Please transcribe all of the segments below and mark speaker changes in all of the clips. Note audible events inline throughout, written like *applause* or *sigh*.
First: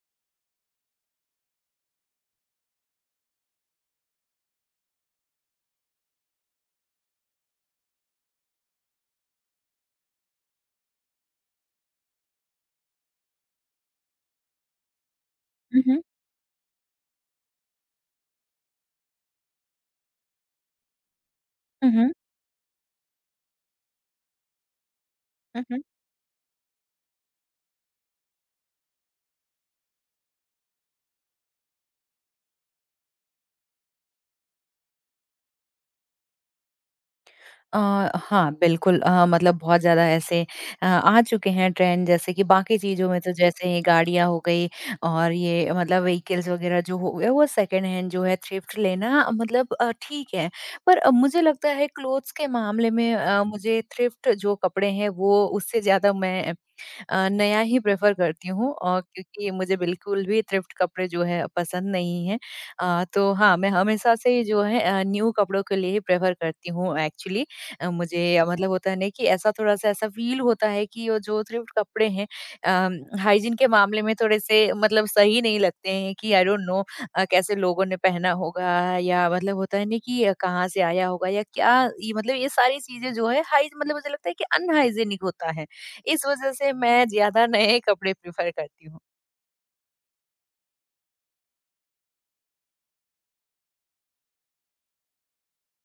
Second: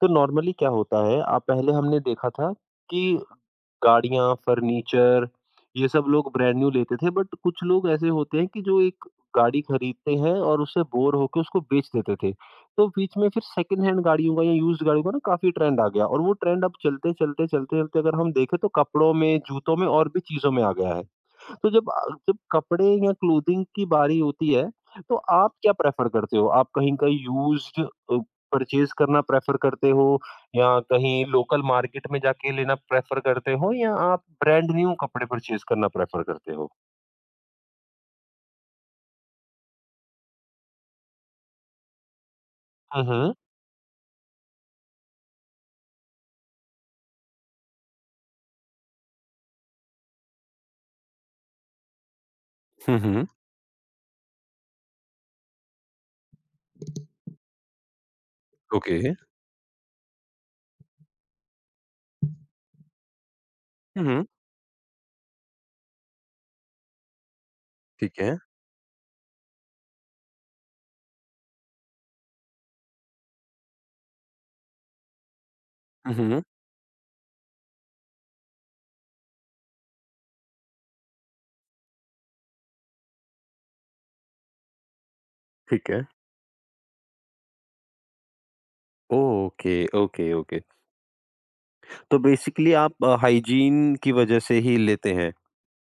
Speaker 1: तो नॉर्मली क्या होता है आप पहले हमने देखा था कि गाड़ियां फर्नीचर ये सब लोग ब्रांड न्यू लेते थे बट कुछ लोग ऐसे होते हैं कि जो एक गाड़ी खरीदते हैं और उससे बोर होकर उसको बेच देते थे। तो बीच में फिर सेकंड हैंड गाड़ियों का या यूज्ड गाड़ियों का ना काफी ट्रेंड
Speaker 2: हुँ,
Speaker 1: आ
Speaker 2: हुँ।
Speaker 1: गया और वो ट्रेंड अब चलते चलते चलते चलते अगर हम देखें तो कपड़ों में जूतों में और भी चीजों में आ गया है। तो
Speaker 2: हुँ, हुँ।
Speaker 1: जब कपड़े या क्लोथिंग की बारी होती है, तो आप
Speaker 2: हुँ,
Speaker 1: क्या
Speaker 2: हुँ।
Speaker 1: प्रेफ़र करते हो? आप कहीं का यूज़्ड परचेज़ करना प्रेफ़र करते हो या कहीं लोकल मार्केट में जाके लेना प्रेफ़र करते हो या आप ब्रांड न्यू कपड़े परचेज़ करना प्रेफ़र करते हो?
Speaker 2: अ, हाँ, बिल्कुल मतलब बहुत ज़्यादा ऐसे आ चुके हैं ट्रेंड, जैसे कि बाकी
Speaker 1: हुँ,
Speaker 2: चीज़ों में। तो
Speaker 1: हुँ।
Speaker 2: जैसे ये गाड़ियाँ हो गई और ये मतलब व्हीकल्स वगैरह जो हो गए, वो सेकंड हैंड जो है थ्रिफ्ट लेना मतलब ठीक है। पर मुझे लगता है क्लोथ्स के मामले में
Speaker 1: हुँ,
Speaker 2: मुझे थ्रिफ्ट जो कपड़े हैं वो उससे ज़्यादा मैं नया ही प्रेफ़र करती हूँ, और
Speaker 1: ओके।
Speaker 2: क्योंकि मुझे बिल्कुल भी थ्रिफ्ट कपड़े जो है पसंद नहीं हैं। तो हाँ, मैं हमेशा
Speaker 1: हुँ,
Speaker 2: से ही जो है न्यू कपड़ों के लिए ही प्रेफ़र करती हूँ एक्चुअली।
Speaker 1: ठीक है।
Speaker 2: मुझे मतलब होता है ना कि ऐसा थोड़ा-सा ऐसा फ़ील होता है कि वो जो थ्रिफ्ट कपड़े हैं हाइजीन के मामले में थोड़े-से मतलब सही नहीं लगते हैं कि
Speaker 1: हुँ,
Speaker 2: आई डोंट नो कैसे लोगों ने पहना होगा, या मतलब होता है ना कि कहाँ से आया होगा या क्या, ये मतलब ये सारी चीज़ें जो है हाइ मतलब मुझे लगता है कि अनहाइजीनिक होता है।
Speaker 1: ठीक है।
Speaker 2: इस वजह से मैं ज़्यादा नए कपड़े प्रेफ़र करती हूँ।
Speaker 1: Okay, okay, okay. तो बेसिकली आप हाइजीन की वजह से ही लेते हैं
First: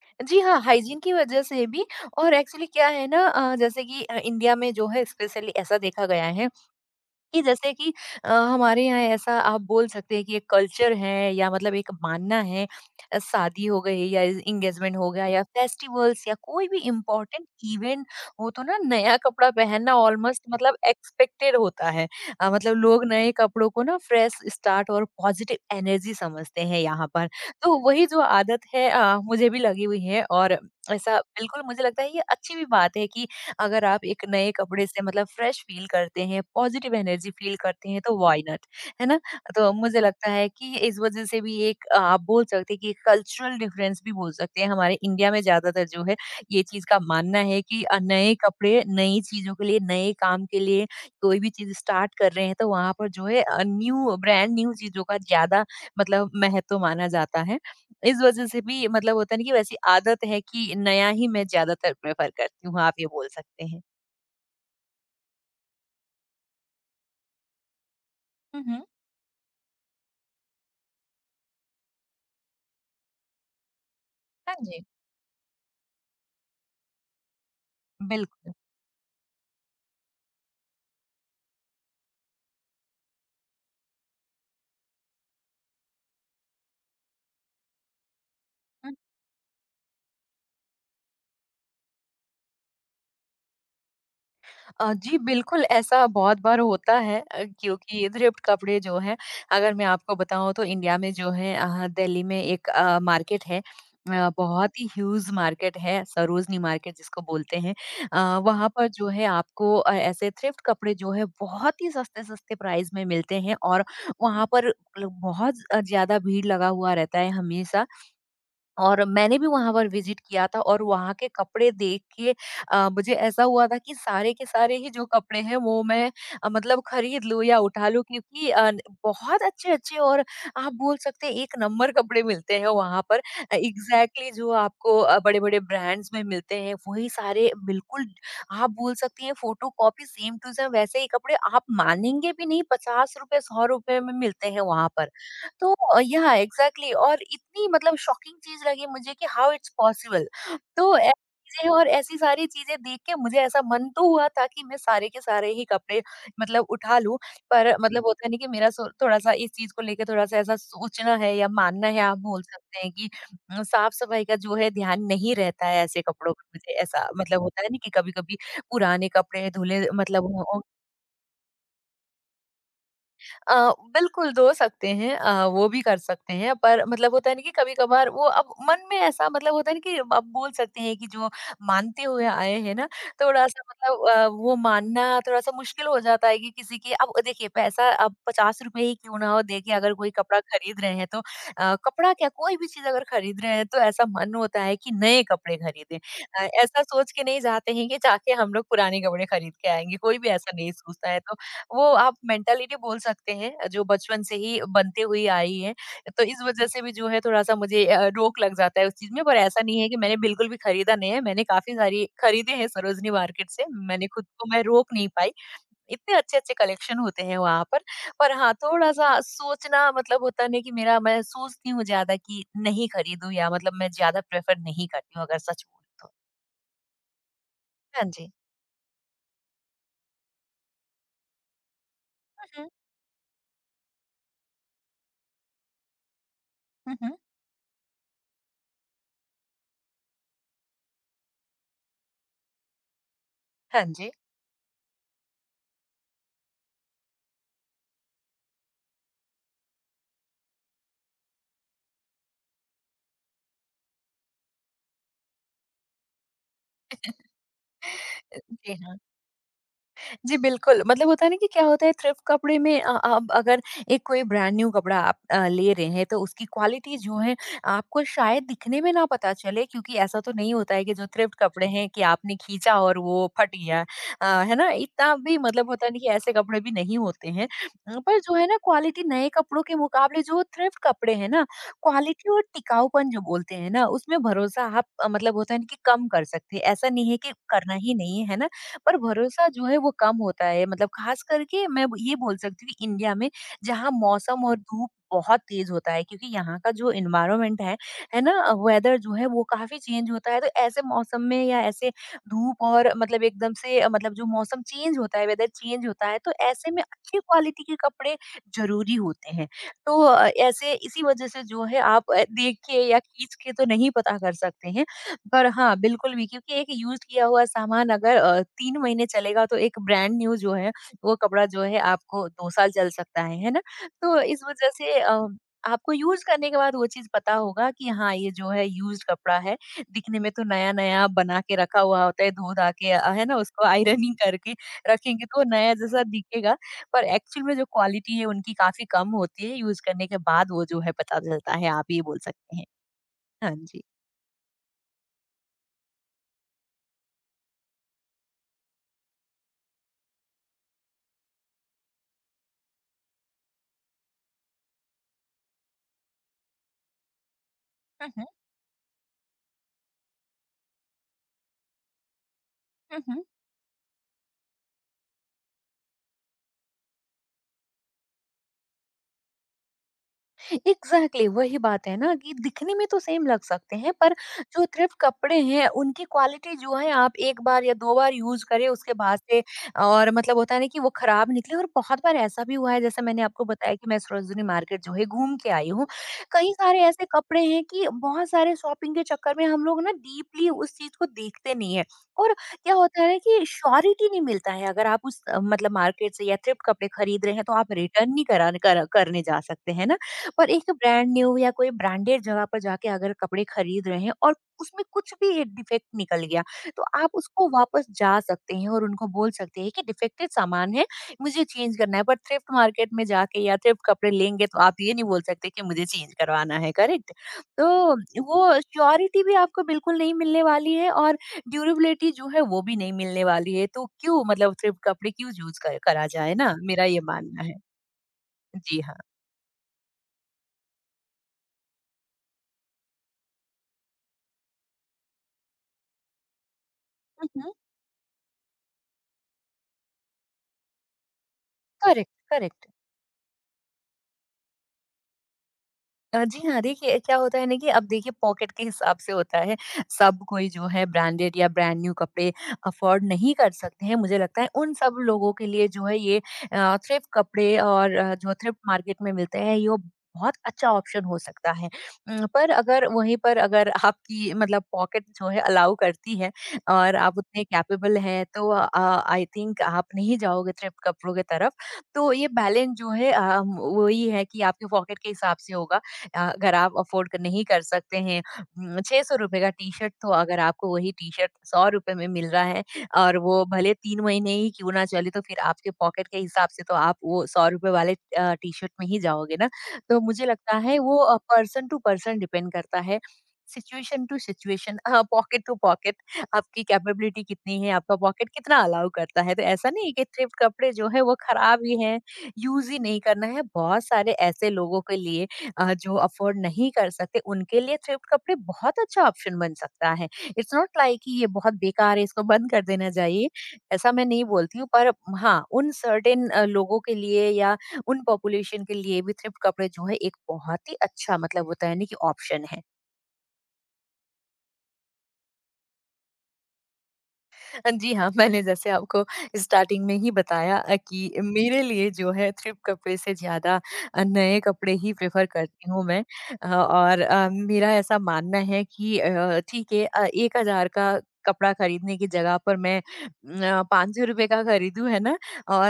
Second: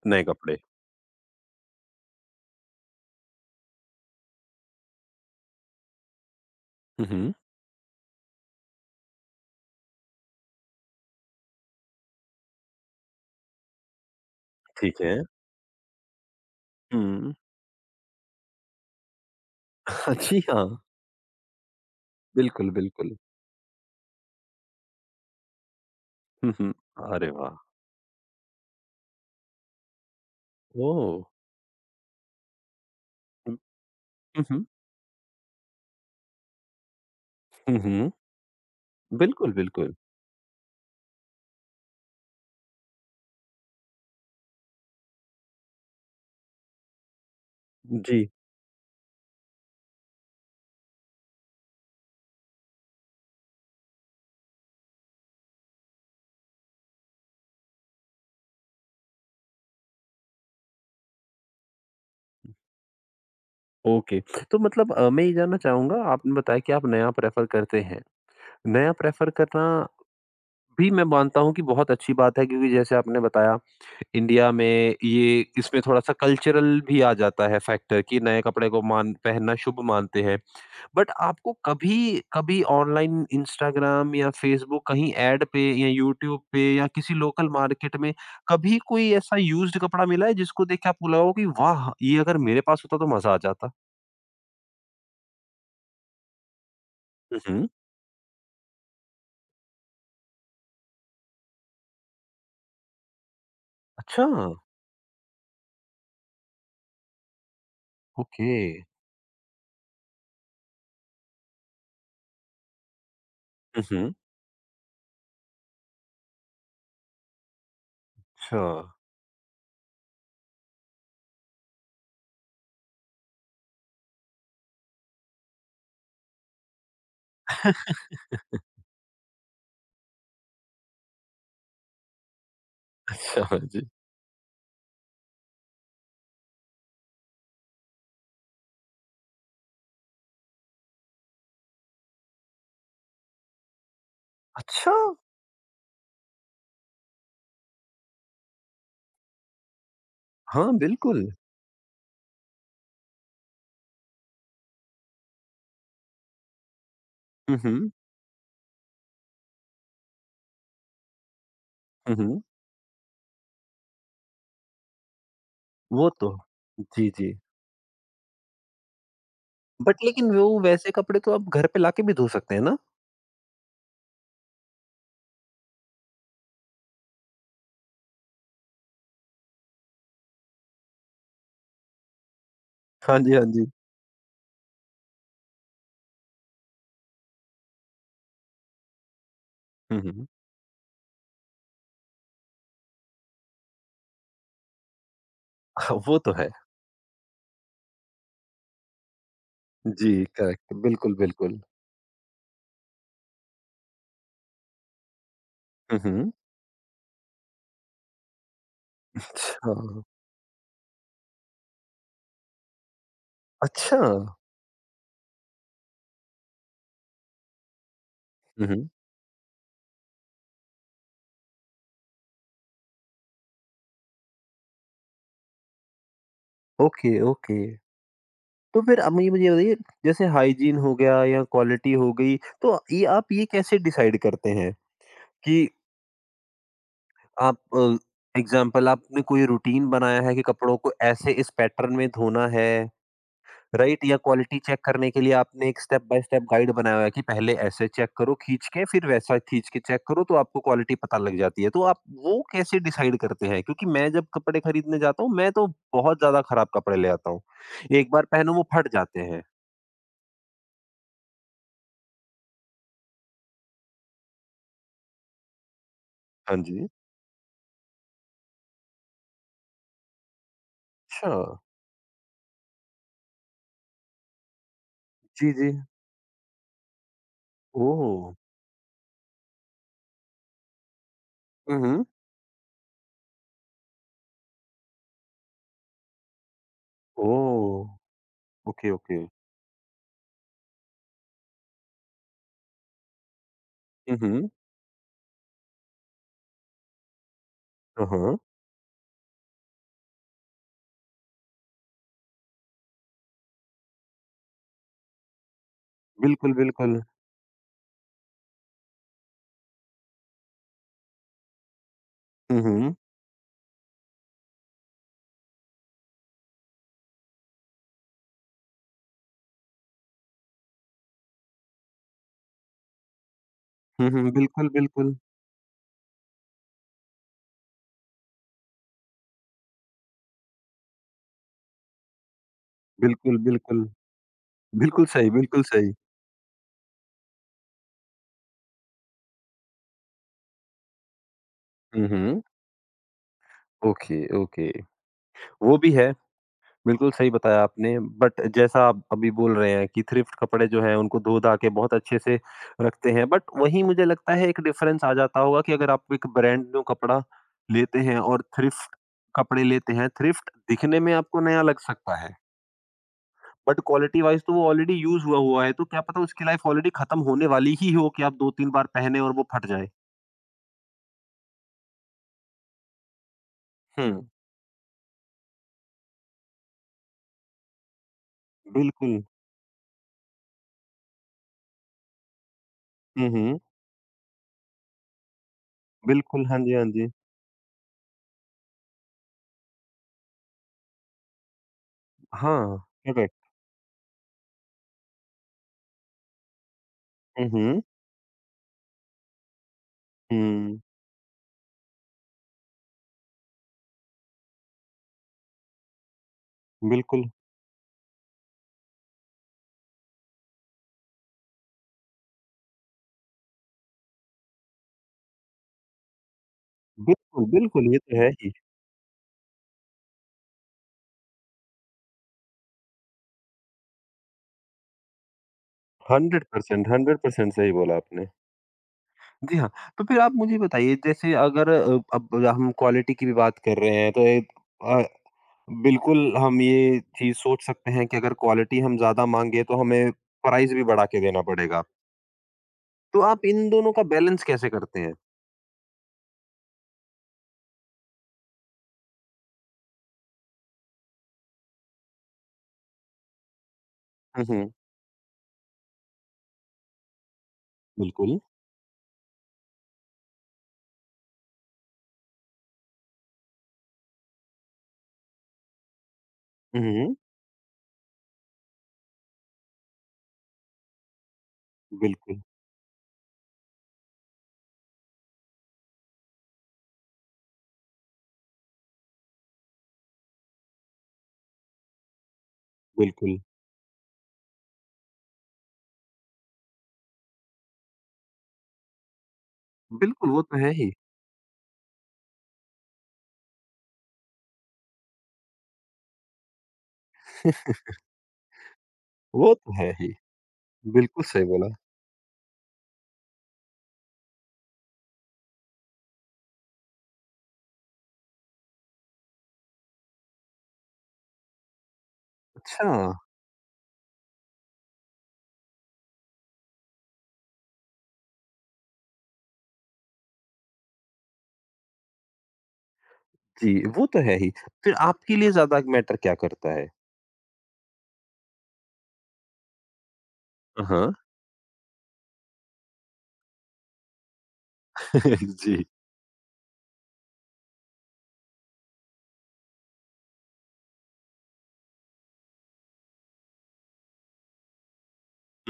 Speaker 1: नए
Speaker 2: जी
Speaker 1: कपड़े।
Speaker 2: हाँ, हाइजीन की वजह से भी, और एक्चुअली क्या है ना जैसे कि इंडिया में जो है स्पेशली ऐसा देखा गया है
Speaker 1: हुँ, हुँ,
Speaker 2: कि, जैसे कि हमारे यहाँ ऐसा आप बोल सकते हैं कि एक कल्चर है, या मतलब एक मानना है। शादी हो गई या इंगेजमेंट
Speaker 1: ठीक
Speaker 2: हो
Speaker 1: है।
Speaker 2: गया या फेस्टिवल्स या कोई भी
Speaker 1: हुँ,
Speaker 2: इम्पोर्टेंट इवेंट हो तो ना नया कपड़ा पहनना
Speaker 1: हाँ *laughs* जी,
Speaker 2: ऑलमोस्ट मतलब
Speaker 1: हाँ।
Speaker 2: एक्सपेक्टेड होता है।
Speaker 1: बिल्कुल,
Speaker 2: मतलब लोग
Speaker 1: बिल्कुल।
Speaker 2: नए कपड़ों को ना फ्रेश स्टार्ट और पॉजिटिव एनर्जी
Speaker 1: हुँ,
Speaker 2: समझते
Speaker 1: हुँ।
Speaker 2: हैं यहाँ पर।
Speaker 1: अरे वाह!
Speaker 2: तो वही जो आदत है मुझे भी लगी हुई है, और
Speaker 1: ओह!
Speaker 2: ऐसा बिल्कुल मुझे लगता है ये अच्छी भी बात है कि
Speaker 1: हुँ,
Speaker 2: अगर आप एक
Speaker 1: हुँ,
Speaker 2: नए
Speaker 1: हुँ।
Speaker 2: कपड़े से मतलब फ्रेश फील करते हैं, पॉजिटिव एनर्जी फील
Speaker 1: हुँ,
Speaker 2: करते हैं,
Speaker 1: हुँ।
Speaker 2: तो व्हाई नॉट, है ना?
Speaker 1: बिल्कुल,
Speaker 2: तो
Speaker 1: बिल्कुल।
Speaker 2: मुझे लगता है कि इस वज़ह से भी एक आप बोल सकते हैं कि कल्चरल डिफरेंस भी बोल सकते हैं। हमारे इंडिया में ज़्यादातर जो है ये चीज़ का मानना है कि
Speaker 1: जी,
Speaker 2: नए कपड़े नई चीज़ों के लिए, नए काम के लिए, कोई भी चीज़ स्टार्ट कर रहे हैं तो वहाँ पर जो है न्यू ब्रांड न्यू चीज़ों का ज़्यादा मतलब महत्व माना जाता है। इस वजह से भी मतलब होता है ना कि वैसी आदत है कि नया ही मैं ज़्यादातर प्रेफ़र करती हूँ, आप ये बोल सकते हैं।
Speaker 1: ओके। तो मतलब मैं ये जानना चाहूँगा आपने बताया कि आप नया प्रेफ़र करते हैं।
Speaker 2: हुँ, हुँ।
Speaker 1: नया प्रेफ़र करना भी मैं मानता हूँ कि बहुत अच्छी बात है क्योंकि जैसे आपने बताया इंडिया
Speaker 2: हाँ
Speaker 1: में
Speaker 2: जी।
Speaker 1: ये इसमें थोड़ा-सा कल्चरल भी आ जाता है फैक्टर कि नए
Speaker 2: बिल्कुल।
Speaker 1: कपड़े को मान पहनना शुभ मानते हैं। बट आपको कभी कभी ऑनलाइन इंस्टाग्राम या फेसबुक कहीं ऐड पे या यूट्यूब पे या किसी लोकल मार्केट में कभी कोई ऐसा यूज्ड कपड़ा मिला है जिसको देख के आपको लगा हो कि वाह ये अगर मेरे पास होता तो मजा आ जाता।
Speaker 2: जी, बिल्कुल ऐसा बहुत बार होता है
Speaker 1: हम्म।
Speaker 2: क्योंकि थ्रिफ्ट कपड़े जो हैं, अगर मैं आपको बताऊँ तो इंडिया में जो है दिल्ली में एक मार्केट है।
Speaker 1: अच्छा।
Speaker 2: बहुत ही ह्यूज मार्केट है, सरोजनी मार्केट जिसको बोलते हैं। अ,
Speaker 1: ओके।
Speaker 2: वहाँ पर जो है आपको ऐसे थ्रिफ्ट कपड़े जो है बहुत ही सस्ते-सस्ते प्राइस में मिलते हैं, और
Speaker 1: हम्म।
Speaker 2: वहाँ पर ल बहुत ज़्यादा भीड़ लगा हुआ रहता है हमेशा।
Speaker 1: अच्छा।
Speaker 2: और मैंने भी वहाँ पर विज़िट किया था, और वहाँ के कपड़े देख के मुझे ऐसा हुआ था कि सारे के सारे ही जो कपड़े हैं वो मैं मतलब खरीद लूँ या उठा लूँ, क्योंकि न बहुत अच्छे-अच्छे, और आप बोल सकते हैं एक नंबर कपड़े मिलते हैं वहाँ पर।
Speaker 1: अच्छा जी।
Speaker 2: एग्ज़ैक्टली जो आपको बड़े-बड़े ब्रांड्स में मिलते हैं वही सारे बिल्कुल, आप बोल सकती हैं फ़ोटोकॉपी सेम टू सेम वैसे ही कपड़े, आप मानेंगे भी नहीं ₹50 ₹100 में मिलते हैं वहाँ
Speaker 1: अच्छा।
Speaker 2: पर। तो या एग्जैक्टली exactly, और इतनी मतलब शॉकिंग चीज लगी मुझे कि हाउ इट्स पॉसिबल।
Speaker 1: हाँ
Speaker 2: तो ऐसी
Speaker 1: बिल्कुल।
Speaker 2: चीजें और ऐसी सारी चीजें देख के मुझे ऐसा मन तो हुआ था कि मैं सारे के सारे ही कपड़े मतलब उठा लूं, पर
Speaker 1: हम्म।
Speaker 2: मतलब होता नहीं कि मेरा थोड़ा सा इस चीज को लेके थोड़ा सा ऐसा सोचना है या मानना है आप
Speaker 1: हम्म।
Speaker 2: बोल सकते हैं कि साफ सफाई का जो है ध्यान नहीं रहता है ऐसे
Speaker 1: वो तो।
Speaker 2: कपड़ों पर, मुझे ऐसा
Speaker 1: जी जी।
Speaker 2: मतलब होता है ना कि कभी कभी पुराने कपड़े धुले
Speaker 1: बट
Speaker 2: मतलब
Speaker 1: लेकिन वो वैसे कपड़े तो आप घर पे लाके भी धो सकते हैं ना।
Speaker 2: अ, बिल्कुल धो सकते हैं, वो भी कर सकते हैं, पर मतलब होता है ना कि कभी-कभार वो अब मन में ऐसा मतलब होता है ना कि अब बोल सकते हैं कि जो मानते हुए आए हैं ना,
Speaker 1: हाँ जी, हाँ
Speaker 2: थोड़ा-सा
Speaker 1: जी।
Speaker 2: मतलब वो मानना थोड़ा-सा मुश्किल हो जाता है कि किसी की, अब देखिए पैसा अब ₹50 ही क्यों ना हो, देखिए अगर कोई
Speaker 1: हम्म।
Speaker 2: कपड़ा खरीद रहे हैं तो कपड़ा क्या कोई भी चीज़ अगर खरीद रहे हैं तो ऐसा मन होता है कि नए कपड़े खरीदें।
Speaker 1: *laughs* वो तो है।
Speaker 2: ऐसा सोच के नहीं जाते हैं कि जाके हम लोग पुराने कपड़े खरीद के आएँगे,
Speaker 1: जी,
Speaker 2: कोई भी ऐसा नहीं
Speaker 1: करेक्ट।
Speaker 2: सोचता
Speaker 1: बिल्कुल,
Speaker 2: है। तो
Speaker 1: बिल्कुल।
Speaker 2: वो आप मेंटालिटी बोल सकते हैं जो बचपन से ही बनते हुए आई है।
Speaker 1: हुँ,
Speaker 2: तो
Speaker 1: हुँ।
Speaker 2: इस वज़ह से भी जो है थोड़ा-सा मुझे रोक लग जाता है उस चीज़ में, पर ऐसा
Speaker 1: अच्छा,
Speaker 2: नहीं है कि मैंने बिल्कुल भी खरीदा नहीं है, मैंने काफ़ी सारी खरीदे हैं सरोजनी मार्केट से,
Speaker 1: अच्छा!
Speaker 2: मैंने खुद को मैं रोक नहीं पाई। इतने अच्छे-अच्छे कलेक्शन होते हैं वहाँ पर। पर हाँ,
Speaker 1: हुँ, हुँ।
Speaker 2: थोड़ा-सा सोचना, मतलब होता नहीं कि मेरा मैं सोचती हूँ ज़्यादा कि नहीं खरीदूँ, या मतलब मैं ज़्यादा प्रेफ़र नहीं करती हूँ अगर सच बोलूँ तो।
Speaker 1: Okay, okay.
Speaker 2: हाँ जी।
Speaker 1: तो फिर अब ये मुझे बताइए जैसे हाइजीन हो गया या क्वालिटी हो गई,
Speaker 2: हुँ, हुँ।
Speaker 1: तो ये आप ये कैसे डिसाइड करते हैं कि
Speaker 2: हुँ, हुँ।
Speaker 1: आप एग्ज़ाम्पल आपने कोई रूटीन बनाया है कि कपड़ों को ऐसे इस पैटर्न में धोना है?
Speaker 2: हाँ
Speaker 1: राइट
Speaker 2: जी।
Speaker 1: या क्वालिटी चेक करने के लिए आपने एक स्टेप बाय स्टेप गाइड बनाया हुआ है कि पहले ऐसे चेक करो खींच के फिर वैसा खींच के चेक करो तो आपको क्वालिटी पता लग जाती है तो आप वो कैसे डिसाइड करते हैं क्योंकि मैं जब कपड़े खरीदने जाता हूँ मैं तो बहुत ज्यादा खराब कपड़े ले आता हूँ, एक बार पहनो वो
Speaker 2: जी
Speaker 1: फट
Speaker 2: हाँ।
Speaker 1: जाते हैं।
Speaker 2: जी, बिल्कुल। मतलब होता है ना कि क्या होता है थ्रिफ्ट कपड़े में आप अगर एक कोई ब्रांड न्यू कपड़ा आप ले रहे हैं तो उसकी
Speaker 1: हाँ जी।
Speaker 2: क्वालिटी जो है आपको शायद दिखने में ना पता चले, क्योंकि ऐसा तो नहीं होता है कि जो
Speaker 1: अच्छा।
Speaker 2: थ्रिफ्ट कपड़े हैं कि आपने खींचा और वो फट गया। है ना? इतना भी
Speaker 1: जी
Speaker 2: मतलब
Speaker 1: जी।
Speaker 2: होता नहीं, कि ऐसे कपड़े भी नहीं होते हैं। पर
Speaker 1: ओह।
Speaker 2: जो है ना क्वालिटी नए कपड़ों के मुकाबले जो थ्रिफ्ट कपड़े हैं ना,
Speaker 1: हम्म।
Speaker 2: क्वालिटी और टिकाऊपन जो बोलते हैं ना, उसमें भरोसा आप मतलब होता है ना कि कम कर सकते हैं। ऐसा नहीं है कि करना
Speaker 1: ओह।
Speaker 2: ही नहीं है, है ना?
Speaker 1: ओके,
Speaker 2: पर
Speaker 1: ओके।
Speaker 2: भरोसा जो है वो कम होता है, मतलब खास करके मैं ये बोल सकती हूँ कि इंडिया में जहाँ मौसम
Speaker 1: हम्म।
Speaker 2: और धूप बहुत तेज होता है, क्योंकि यहाँ का जो इन्वायरमेंट है ना,
Speaker 1: हाँ,
Speaker 2: वेदर जो है वो काफी चेंज होता है। तो ऐसे मौसम में, या ऐसे धूप और मतलब एकदम से मतलब जो मौसम चेंज होता है, वेदर चेंज होता है, तो
Speaker 1: बिल्कुल,
Speaker 2: ऐसे में
Speaker 1: बिल्कुल।
Speaker 2: अच्छी क्वालिटी के कपड़े जरूरी होते हैं। तो ऐसे इसी वजह से जो है आप देख के
Speaker 1: हम्म,
Speaker 2: या खींच के तो नहीं पता कर सकते हैं, पर हाँ, बिल्कुल भी, क्योंकि एक यूज़्ड किया हुआ सामान अगर 3 महीने चलेगा, तो एक ब्रांड न्यू जो है, वो कपड़ा जो है आपको 2 साल चल सकता है ना? तो
Speaker 1: हम्म।
Speaker 2: इस
Speaker 1: बिल्कुल,
Speaker 2: वज़ह से
Speaker 1: बिल्कुल।
Speaker 2: आपको यूज़ करने के बाद वो चीज़ पता होगा कि हाँ, ये जो है यूज़्ड कपड़ा है, दिखने में तो नया-नया बना के रखा हुआ होता है, धो-धा के, है ना?
Speaker 1: बिल्कुल,
Speaker 2: उसको
Speaker 1: बिल्कुल।
Speaker 2: आयरनिंग करके
Speaker 1: बिल्कुल
Speaker 2: रखेंगे
Speaker 1: सही,
Speaker 2: तो
Speaker 1: बिल्कुल
Speaker 2: नया
Speaker 1: सही।
Speaker 2: जैसा दिखेगा, पर एक्चुअल में जो क्वालिटी है उनकी काफ़ी कम होती है, यूज़ करने के बाद वो जो है पता चलता है, आप ये बोल
Speaker 1: हम्म।
Speaker 2: सकते हैं। हाँ जी।
Speaker 1: Okay, okay. वो भी है, बिल्कुल सही बताया आपने बट जैसा आप अभी बोल रहे हैं कि थ्रिफ्ट कपड़े जो हैं उनको धो-धा के बहुत अच्छे से रखते हैं बट वहीं मुझे लगता है एक डिफ़रेंस आ जाता होगा कि अगर आप एक ब्रांड न्यू कपड़ा लेते
Speaker 2: हुँ,
Speaker 1: हैं
Speaker 2: हुँ।
Speaker 1: और थ्रिफ्ट कपड़े लेते हैं, थ्रिफ्ट दिखने में आपको नया लग सकता है
Speaker 2: हुँ, हुँ।
Speaker 1: बट क्वालिटी वाइज़ तो वो ऑलरेडी यूज़ हुआ हुआ है, तो क्या पता उसकी लाइफ़ ऑलरेडी खत्म होने वाली ही हो कि आप 2-3 बार पहने और वो फट जाए।
Speaker 2: एग्जैक्टली वही बात है ना कि दिखने में तो सेम लग सकते हैं,
Speaker 1: हुँ,
Speaker 2: पर जो थ्रिफ्ट कपड़े हैं उनकी क्वालिटी जो है आप एक बार या दो बार यूज करें उसके बाद
Speaker 1: बिल्कुल।
Speaker 2: से, और मतलब होता है ना कि वो खराब निकले। और बहुत बार ऐसा भी हुआ है, जैसे मैंने
Speaker 1: हुँ,
Speaker 2: आपको
Speaker 1: हुँ।
Speaker 2: बताया कि मैं सरोजनी मार्केट जो है घूम के आई हूँ,
Speaker 1: बिल्कुल,
Speaker 2: कई
Speaker 1: हाँ जी,
Speaker 2: सारे
Speaker 1: हाँ
Speaker 2: ऐसे
Speaker 1: जी।
Speaker 2: कपड़े हैं कि बहुत सारे शॉपिंग के चक्कर में हम लोग ना डीपली उस चीज को देखते नहीं है। और क्या
Speaker 1: हाँ,
Speaker 2: होता है ना
Speaker 1: करेक्ट।
Speaker 2: कि श्योरिटी नहीं मिलता है अगर आप उस मतलब मार्केट से या थ्रिफ्ट कपड़े खरीद रहे हैं,
Speaker 1: हुँ,
Speaker 2: तो आप
Speaker 1: हुँ।
Speaker 2: रिटर्न नहीं करने जा सकते हैं ना। और एक
Speaker 1: हुँ,
Speaker 2: ब्रांड न्यू या कोई ब्रांडेड जगह पर जाके अगर कपड़े खरीद रहे हैं और उसमें कुछ भी डिफेक्ट निकल गया, तो आप
Speaker 1: बिल्कुल,
Speaker 2: उसको वापस जा सकते हैं और उनको बोल सकते हैं कि डिफेक्टेड सामान है, मुझे चेंज करना है। बट थ्रिफ्ट मार्केट में जाके या थ्रिफ्ट कपड़े लेंगे तो आप ये नहीं बोल सकते कि मुझे चेंज करवाना है, करेक्ट?
Speaker 1: बिल्कुल, बिल्कुल,
Speaker 2: तो
Speaker 1: ये तो है ही।
Speaker 2: वो श्योरिटी भी आपको बिल्कुल नहीं मिलने वाली है, और ड्यूरेबिलिटी जो है वो भी नहीं मिलने वाली है, तो क्यों मतलब थ्रिफ्ट कपड़े क्यों यूज़ कर करा जाए ना? मेरा
Speaker 1: 100%
Speaker 2: ये मानना
Speaker 1: 100%
Speaker 2: है।
Speaker 1: सही बोला आपने।
Speaker 2: जी हाँ।
Speaker 1: जी हाँ, तो फिर आप मुझे बताइए जैसे अगर अब हम क्वालिटी की भी बात कर रहे हैं तो एक अ, बिल्कुल हम ये
Speaker 2: हुँ,
Speaker 1: चीज़
Speaker 2: हुँ।
Speaker 1: सोच सकते हैं कि अगर क्वालिटी हम ज़्यादा माँगे तो हमें प्राइस भी बढ़ा के देना पड़ेगा।
Speaker 2: Correct, correct.
Speaker 1: तो आप इन दोनों का बैलेंस कैसे करते हैं?
Speaker 2: जी हाँ, देखिए क्या होता है ना कि अब देखिए पॉकेट के हिसाब से होता है। सब कोई जो है ब्रांडेड या ब्रांड न्यू कपड़े अफ़ोर्ड नहीं कर सकते हैं। मुझे लगता
Speaker 1: हुँ,
Speaker 2: है
Speaker 1: हुँ,
Speaker 2: उन सब लोगों के लिए जो है ये थ्रिफ्ट कपड़े और जो
Speaker 1: बिल्कुल।
Speaker 2: थ्रिफ्ट मार्केट में मिलते हैं यो बहुत अच्छा ऑप्शन हो सकता है। पर अगर वहीं पर अगर आपकी मतलब पॉकेट जो है अलाउ करती है
Speaker 1: हुँ,
Speaker 2: और
Speaker 1: हुँ,
Speaker 2: आप उतने कैपेबल हैं तो आई थिंक आप नहीं जाओगे थ्रिफ्ट कपड़ों की तरफ। तो ये
Speaker 1: बिल्कुल,
Speaker 2: बैलेंस जो है वही है कि आपके पॉकेट के हिसाब से होगा। अगर आप अफोर्ड कर नहीं कर सकते हैं ₹600 का टी-शर्ट, तो अगर आपको वही टी-शर्ट ₹100 में मिल रहा है और
Speaker 1: बिल्कुल।
Speaker 2: वो भले 3 महीने ही क्यों ना चले, तो फिर आपके पॉकेट के हिसाब से तो आप वो ₹100 वाले टी-शर्ट में ही जाओगे ना। तो मुझे
Speaker 1: बिल्कुल, वो तो
Speaker 2: लगता
Speaker 1: है
Speaker 2: है
Speaker 1: ही।
Speaker 2: वो पर्सन टू पर्सन डिपेंड करता है, सिचुएशन टू सिचुएशन, हाँ, पॉकेट टू पॉकेट, आपकी कैपेबिलिटी कितनी है, आपका पॉकेट कितना अलाउ करता है। तो
Speaker 1: वो
Speaker 2: ऐसा
Speaker 1: तो
Speaker 2: नहीं
Speaker 1: है
Speaker 2: है कि
Speaker 1: ही।
Speaker 2: थ्रिफ्ट कपड़े जो है वो
Speaker 1: बिल्कुल सही
Speaker 2: खराब
Speaker 1: बोला।
Speaker 2: ही हैं, यूज़ ही नहीं करना है। बहुत सारे ऐसे लोगों के लिए, जो अफोर्ड नहीं कर सकते, उनके लिए थ्रिफ्ट कपड़े बहुत अच्छा ऑप्शन बन सकता है। इट्स नॉट लाइक कि ये बहुत बेकार है, इसको बंद कर
Speaker 1: अच्छा।
Speaker 2: देना चाहिए, ऐसा मैं नहीं बोलती हूँ, पर हाँ, उन सर्टेन लोगों के लिए या उन पॉपुलेशन के लिए भी थ्रिफ्ट कपड़े जो है एक बहुत ही अच्छा मतलब होता है ना कि ऑप्शन है।
Speaker 1: जी, वो तो है ही। फिर आपके लिए ज़्यादा मैटर क्या करता है?
Speaker 2: *laughs* जी हाँ, मैंने जैसे आपको स्टार्टिंग में ही बताया कि
Speaker 1: हाँ।
Speaker 2: मेरे लिए जो है, थ्रिफ्ट कपड़े से ज़्यादा नए कपड़े ही प्रेफ़र
Speaker 1: *laughs*
Speaker 2: करती हूँ
Speaker 1: जी।
Speaker 2: मैं। और मेरा ऐसा मानना है कि ठीक है, 1000 का कपड़ा खरीदने की जगह पर मैं ₹500 का खरीदूँ, है ना?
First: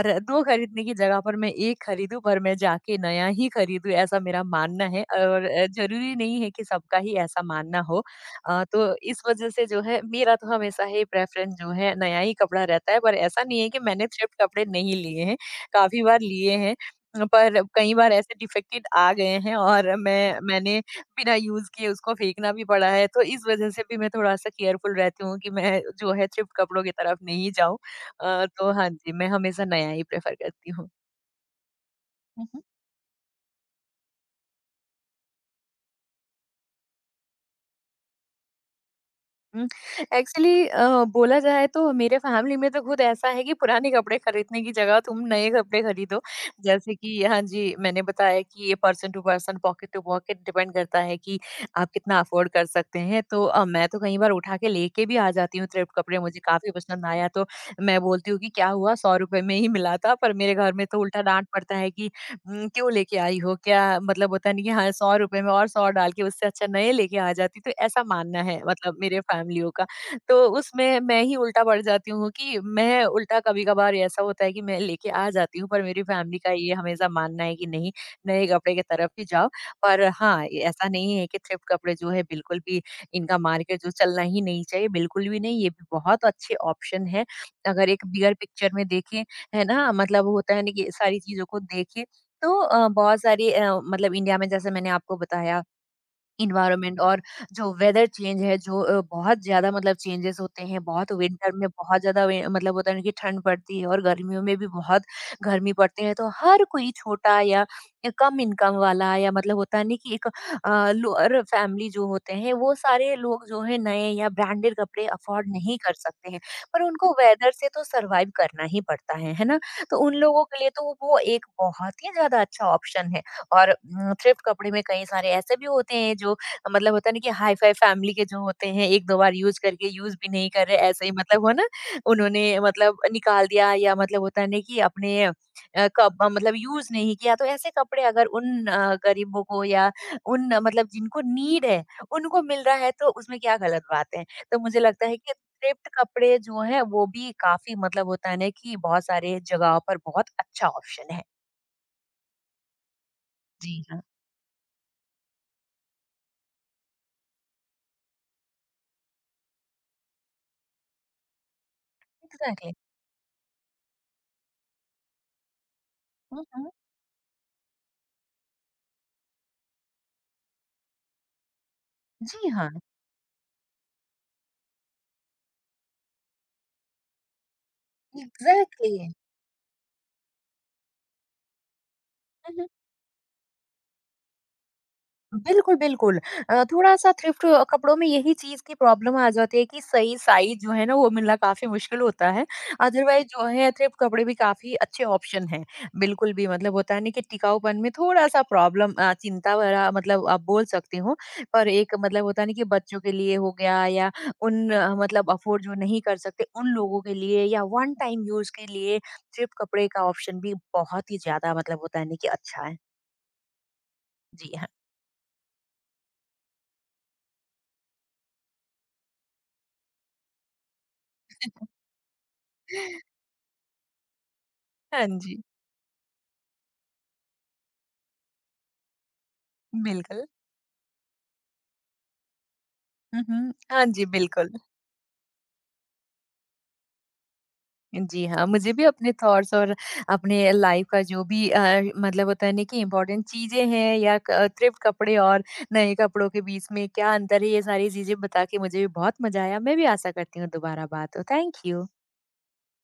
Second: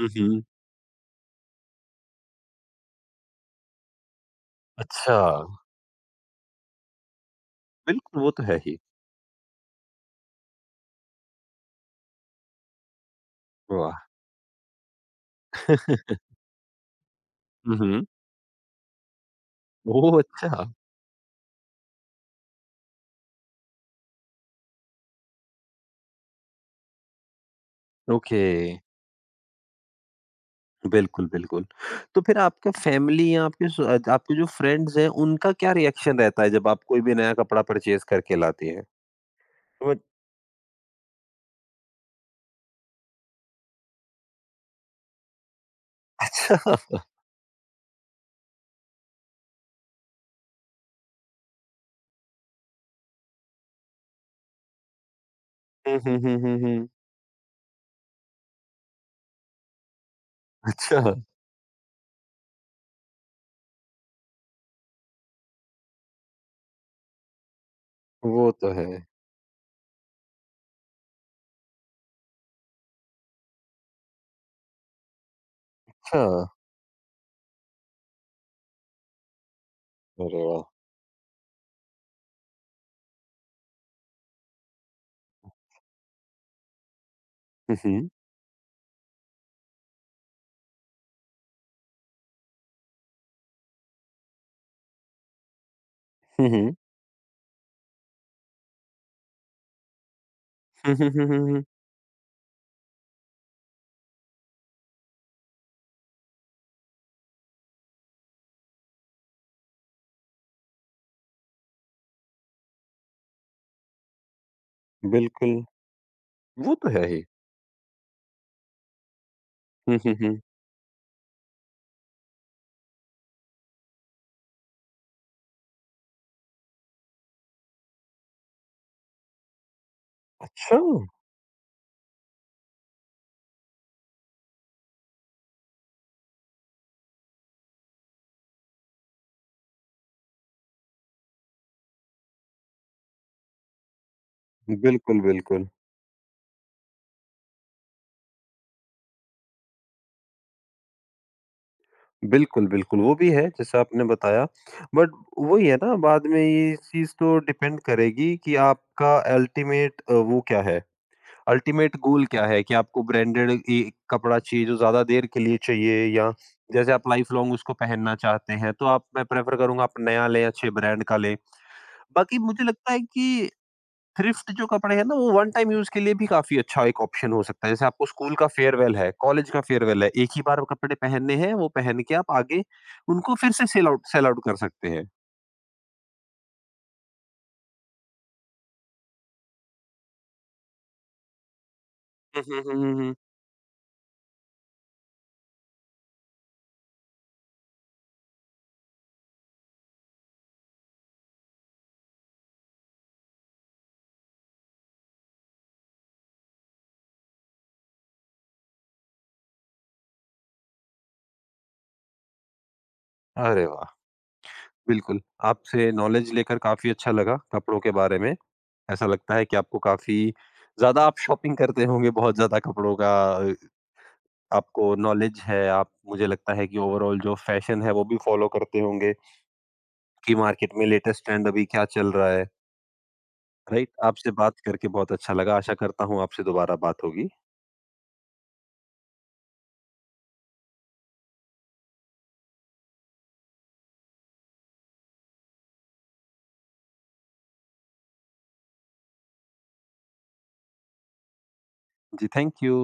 Speaker 1: हुँ,
Speaker 2: 2
Speaker 1: हुँ।
Speaker 2: खरीदने की जगह पर मैं 1 खरीदूँ, पर मैं जाके नया ही खरीदूँ, ऐसा मेरा मानना है
Speaker 1: अच्छा,
Speaker 2: और ज़रूरी नहीं है कि सबका ही ऐसा मानना हो।
Speaker 1: बिल्कुल वो तो है ही।
Speaker 2: तो इस वजह से जो है, मेरा तो हमेशा ही प्रेफ़रेंस जो है नया ही कपड़ा रहता है, पर ऐसा नहीं है कि
Speaker 1: वाह!
Speaker 2: मैंने थ्रिफ्ट कपड़े नहीं लिए हैं, काफ़ी बार
Speaker 1: *laughs*
Speaker 2: लिए हैं। पर
Speaker 1: हुँ,
Speaker 2: कई
Speaker 1: हुँ।
Speaker 2: बार ऐसे डिफेक्टेड आ गए हैं और
Speaker 1: ओह,
Speaker 2: मैं
Speaker 1: अच्छा!
Speaker 2: मैंने बिना यूज़ किए उसको फेंकना भी पड़ा है, तो इस वजह से भी मैं थोड़ा-सा केयरफुल रहती हूँ कि मैं जो है थ्रिफ्ट कपड़ों की तरफ नहीं जाऊँ।
Speaker 1: ओके,
Speaker 2: तो हाँ जी, मैं हमेशा नया ही प्रेफ़र करती हूँ।
Speaker 1: बिल्कुल, बिल्कुल। तो फिर आपका फैमिली या आपके आपके जो फ्रेंड्स हैं उनका क्या रिएक्शन रहता है जब आप कोई भी नया कपड़ा परचेज़ करके लाती हैं? वो
Speaker 2: एक्चुअली बोला जाए तो मेरे फैमिली में तो खुद ऐसा है कि पुराने कपड़े खरीदने की जगह तुम नए कपड़े खरीदो।
Speaker 1: अच्छा।
Speaker 2: जैसे
Speaker 1: *laughs*
Speaker 2: कि हाँ जी, मैंने बताया कि ये person to person, pocket to pocket depend करता है कि आप कितना अफ़ोर्ड कर सकते हैं। तो मैं तो कई बार उठा के लेके भी आ जाती हूँ थ्रिफ्ट
Speaker 1: हुँ, हुँ,
Speaker 2: कपड़े,
Speaker 1: हुँ,
Speaker 2: मुझे
Speaker 1: हुँ,
Speaker 2: काफ़ी
Speaker 1: हुँ।
Speaker 2: पसंद आया तो मैं बोलती हूँ कि क्या हुआ, ₹100 में ही मिला था, पर मेरे घर में तो
Speaker 1: अच्छा,
Speaker 2: उल्टा डाँट पड़ता है कि क्यों लेके आई हो? क्या, मतलब होता नहीं कि हाँ, ₹100 में और 100 डाल के उससे अच्छा नए लेके आ जाती। तो ऐसा मानना
Speaker 1: वो
Speaker 2: है
Speaker 1: तो
Speaker 2: मतलब
Speaker 1: है।
Speaker 2: मेरे फैमिलियों का। तो उसमें मैं ही उल्टा पड़ जाती हूँ कि मैं उल्टा कभी-कभार ऐसा होता है कि मैं लेके आ जाती हूँ, पर मेरी
Speaker 1: अच्छा,
Speaker 2: फैमिली का ये हमेशा मानना है कि नहीं, नए कपड़े की तरफ ही जाओ। पर
Speaker 1: अरे
Speaker 2: हाँ, ये
Speaker 1: वाह!
Speaker 2: ऐसा नहीं है कि थ्रिफ्ट कपड़े जो है बिल्कुल भी इनका मार्केट जो चलना ही नहीं चाहिए, बिल्कुल भी नहीं। ये भी बहुत अच्छे ऑप्शन है।
Speaker 1: हुँ,
Speaker 2: अगर एक
Speaker 1: हुँ।
Speaker 2: बिगर पिक्चर में देखें, है ना? मतलब होता है ना कि सारी चीज़ों को देखें, तो बहुत सारी मतलब इंडिया में जैसे मैंने आपको बताया,
Speaker 1: हुँ, हुँ।
Speaker 2: इन्वायरमेंट और जो वेदर चेंज है, जो बहुत ज़्यादा मतलब चेंजेस होते हैं,
Speaker 1: हुँ, हुँ,
Speaker 2: बहुत
Speaker 1: हुँ, हुँ,
Speaker 2: विंटर
Speaker 1: हुँ।
Speaker 2: में बहुत ज़्यादा वे मतलब होता है ना कि ठंड पड़ती है और गर्मियों में भी बहुत गर्मी पड़ती है, तो हर कोई छोटा या कम इनकम वाला या मतलब होता है ना कि एक लोअर फैमिली जो होते हैं, वो सारे लोग जो है नए या ब्रांडेड कपड़े अफोर्ड
Speaker 1: बिल्कुल,
Speaker 2: नहीं कर सकते हैं,
Speaker 1: वो
Speaker 2: पर
Speaker 1: तो है
Speaker 2: उनको
Speaker 1: ही।
Speaker 2: वेदर से तो सर्वाइव करना ही पड़ता है ना?
Speaker 1: हुँ,
Speaker 2: तो
Speaker 1: हुँ,
Speaker 2: उन
Speaker 1: हुँ।
Speaker 2: लोगों के लिए तो वो एक बहुत ही ज़्यादा अच्छा ऑप्शन है। और थ्रिफ्ट कपड़े में कई सारे ऐसे भी होते हैं जो मतलब होता है ना कि हाई-फाई फैमिली के जो होते हैं, 1-2 बार यूज़ करके यूज़ भी नहीं कर रहे,
Speaker 1: अच्छा!
Speaker 2: ऐसे ही मतलब हो ना, उन्होंने मतलब निकाल दिया या मतलब होता है ना कि अपने कब मतलब यूज़ नहीं किया, तो ऐसे कपड़े अगर उन गरीबों को या उन मतलब जिनको नीड है, उनको मिल रहा है, तो उसमें क्या गलत बात है? तो मुझे लगता है
Speaker 1: बिल्कुल,
Speaker 2: कि
Speaker 1: बिल्कुल।
Speaker 2: थ्रिफ्ट कपड़े जो हैं वो भी काफ़ी मतलब होता है ना कि बहुत सारे जगहों पर बहुत अच्छा ऑप्शन है।
Speaker 1: बिल्कुल, बिल्कुल, वो भी है जैसा
Speaker 2: जी हाँ।
Speaker 1: आपने बताया बट वही है ना बाद में ये चीज़ तो डिपेंड करेगी कि आपका अल्टीमेट वो क्या है, अल्टीमेट गोल क्या है
Speaker 2: एग्ज़ैक्टली।
Speaker 1: कि आपको ब्रांडेड ए कपड़ा चाहिए जो ज़्यादा देर के लिए चाहिए या
Speaker 2: हुँ, हुँ।
Speaker 1: जैसे आप लाइफ लॉन्ग उसको पहनना चाहते हैं, तो आप मैं प्रेफ़र करूँगा आप नया लें, अच्छे ब्रांड का लें। बाकी
Speaker 2: जी
Speaker 1: मुझे
Speaker 2: हाँ।
Speaker 1: लगता है कि थ्रिफ्ट जो कपड़े हैं ना वो वन टाइम यूज के लिए भी काफी अच्छा एक ऑप्शन हो सकता है जैसे आपको स्कूल का फेयरवेल
Speaker 2: एग्ज़ैक्टली।
Speaker 1: है कॉलेज का फेयरवेल है एक ही बार वो कपड़े पहनने हैं वो पहन के आप
Speaker 2: हुँ,
Speaker 1: आगे
Speaker 2: हुँ।
Speaker 1: उनको फिर से सेल आउट कर सकते हैं।
Speaker 2: बिल्कुल, बिल्कुल। थोड़ा-सा थ्रिफ्ट कपड़ों में यही चीज़ की प्रॉब्लम आ जाती है कि सही साइज़ जो है ना वो मिलना काफ़ी मुश्किल होता
Speaker 1: हम्म,
Speaker 2: है।
Speaker 1: हम्म, हम्म, हम्म, हम्म।
Speaker 2: अदरवाइज़ जो है थ्रिफ्ट कपड़े भी काफ़ी अच्छे ऑप्शन हैं। बिल्कुल भी मतलब होता है ना कि टिकाऊपन में थोड़ा-सा प्रॉब्लम, चिंता भरा मतलब आप बोल सकते हो। पर एक मतलब होता है ना कि बच्चों के लिए हो गया या उन मतलब अफ़ोर्ड जो नहीं कर सकते उन लोगों के लिए या वन टाइम यूज़ के लिए थ्रिफ्ट कपड़े का ऑप्शन भी बहुत ही ज़्यादा मतलब होता है ना कि अच्छा है।
Speaker 1: अरे वाह!
Speaker 2: जी हाँ।
Speaker 1: बिल्कुल। आपसे नॉलेज लेकर काफी अच्छा लगा कपड़ों के बारे में, ऐसा लगता है कि आपको काफी ज्यादा आप शॉपिंग करते होंगे बहुत ज्यादा कपड़ों का। अ, आपको
Speaker 2: हाँ
Speaker 1: नॉलेज
Speaker 2: जी,
Speaker 1: है, आप मुझे लगता है कि ओवरऑल जो फैशन है वो भी फॉलो करते होंगे
Speaker 2: बिल्कुल।
Speaker 1: कि मार्केट में लेटेस्ट ट्रेंड अभी क्या चल रहा है।
Speaker 2: हुँ, हुँ। हाँ
Speaker 1: राइट,
Speaker 2: जी,
Speaker 1: आपसे
Speaker 2: बिल्कुल।
Speaker 1: बात करके बहुत अच्छा लगा, आशा करता हूँ आपसे दोबारा बात होगी।
Speaker 2: जी हाँ, मुझे भी अपने थॉट्स और अपने लाइफ का जो भी मतलब होता है ना कि इम्पोर्टेंट चीज़ें हैं या क थ्रिफ्ट कपड़े और नए कपड़ों के बीच में क्या अंतर है, ये सारी चीज़ें बता के मुझे भी बहुत मज़ा आया। मैं भी आशा करती हूँ दोबारा बात हो। Thank you.
Speaker 1: जी, थैंक यू।